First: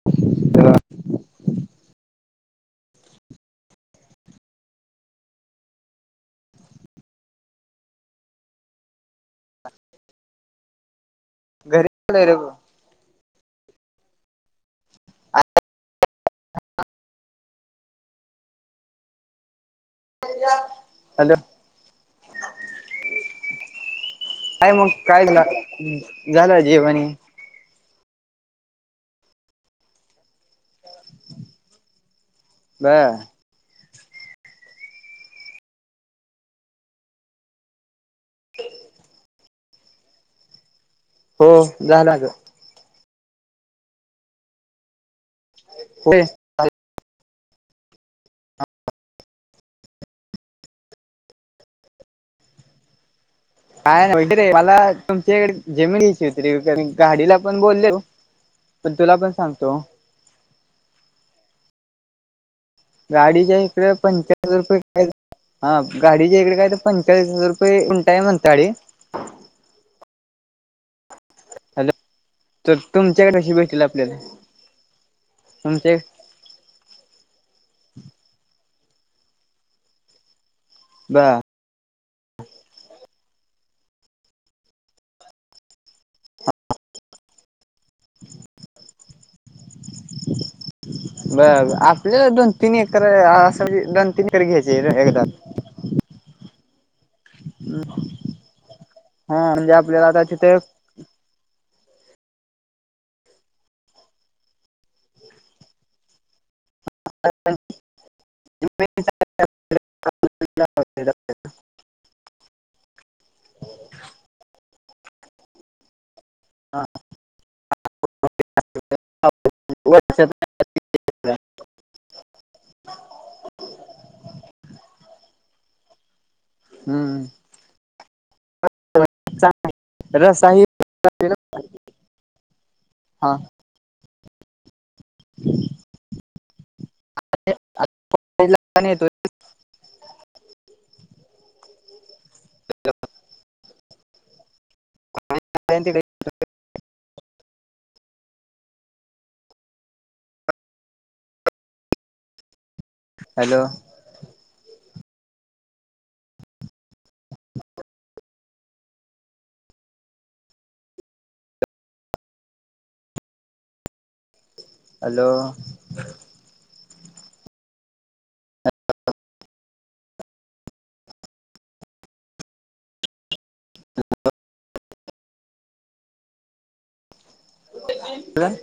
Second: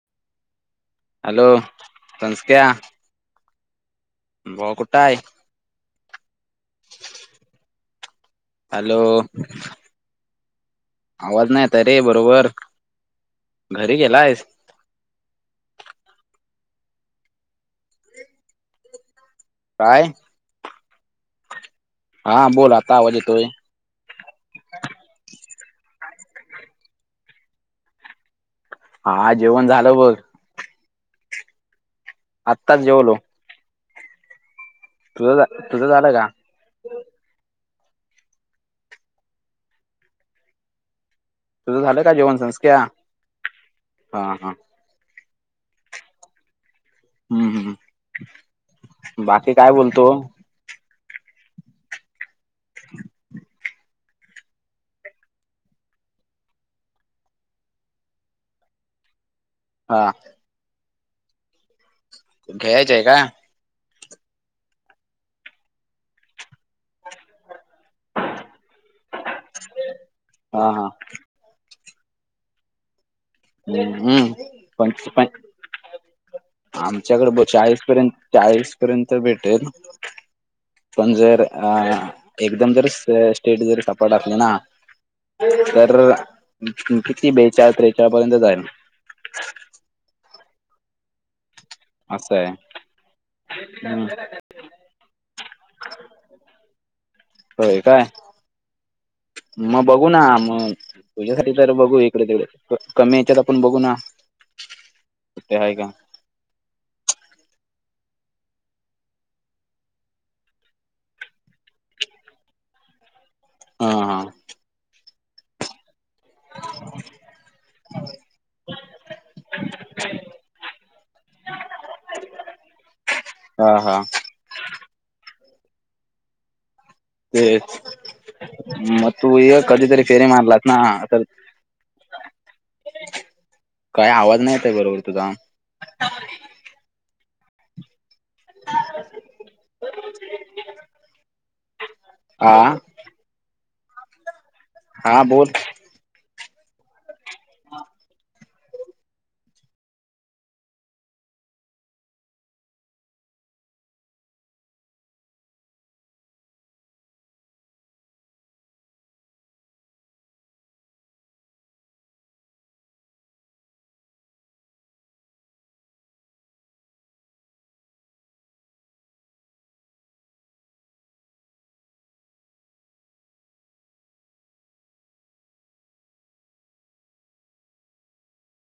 ह. हॅलो संस्क्या. भावा कुठाय? हॅलो! आवाज नाही आता घरी रे आलोय बरोबर भाऊ. घरी गेला आहेस. प [unintelligible] [unintelligible] हा बोल आता आवाजे तोय. काय मग काय झा झालं जेवानी. हा जेवण झालं बघ. आत्ताच बर जेवलो. तुझं तुझं झालं का. ख. हो तुझं झालं का माझं जेवण संस्क्या हा हा. हो. हम्म हम् बाकी काय बोलतो. काय नाही रे मला तुमच्या इकडे जेम घ्यायची होती र गाडीला पण बोलले. पण तुला पण सांगतो. हा. [inaudible] आहे का हा गाडीच्या इकडे पंचास रुपये [unintelligible] हा गाडीचे इकडे काय तर पंचाळीस हजार रुपये उंटय म्हणताडी. हा हा हॅलो तर तुमच्याकडेशी भेटल हम्म आपल्याला हम्म पण पण तुमच्या. आमच्याकडे ब चाळीस पर्यंत -चाळीस पर्यंत भेटेल. पण ब जर अ- एकदम जर स्टेट जरी सापडल असली ना. तर किती बेचाार त्रेचार पर्यंत जाईल. बर आपल्या असं दोन आहे तीन एकर असं म्हजे दोन तीन एकर घ्यायचे एकदा. होय काय? हा म्हणजे मग आपल्याला बघू ना आता तिथे मग. तुझ्यासाठी तर बघू इकडे तिकडे कमी याच्यात आपण बघू ना, कुठे आहे का? [inaudible] हा हा हा हां [inaudible] [unintelligible] [inaudible] हा हा हम्म.. तेच म तू य कधीतरी फेरी रस्ता मारलास ही ना, तर काय आवाज नाही येतय बरोबर तुझा. [unintelligible] येतोय. [inaudible] आा हा बोल. [unintelligible] हॅलो! हॅलो! [inaudible] हॅलो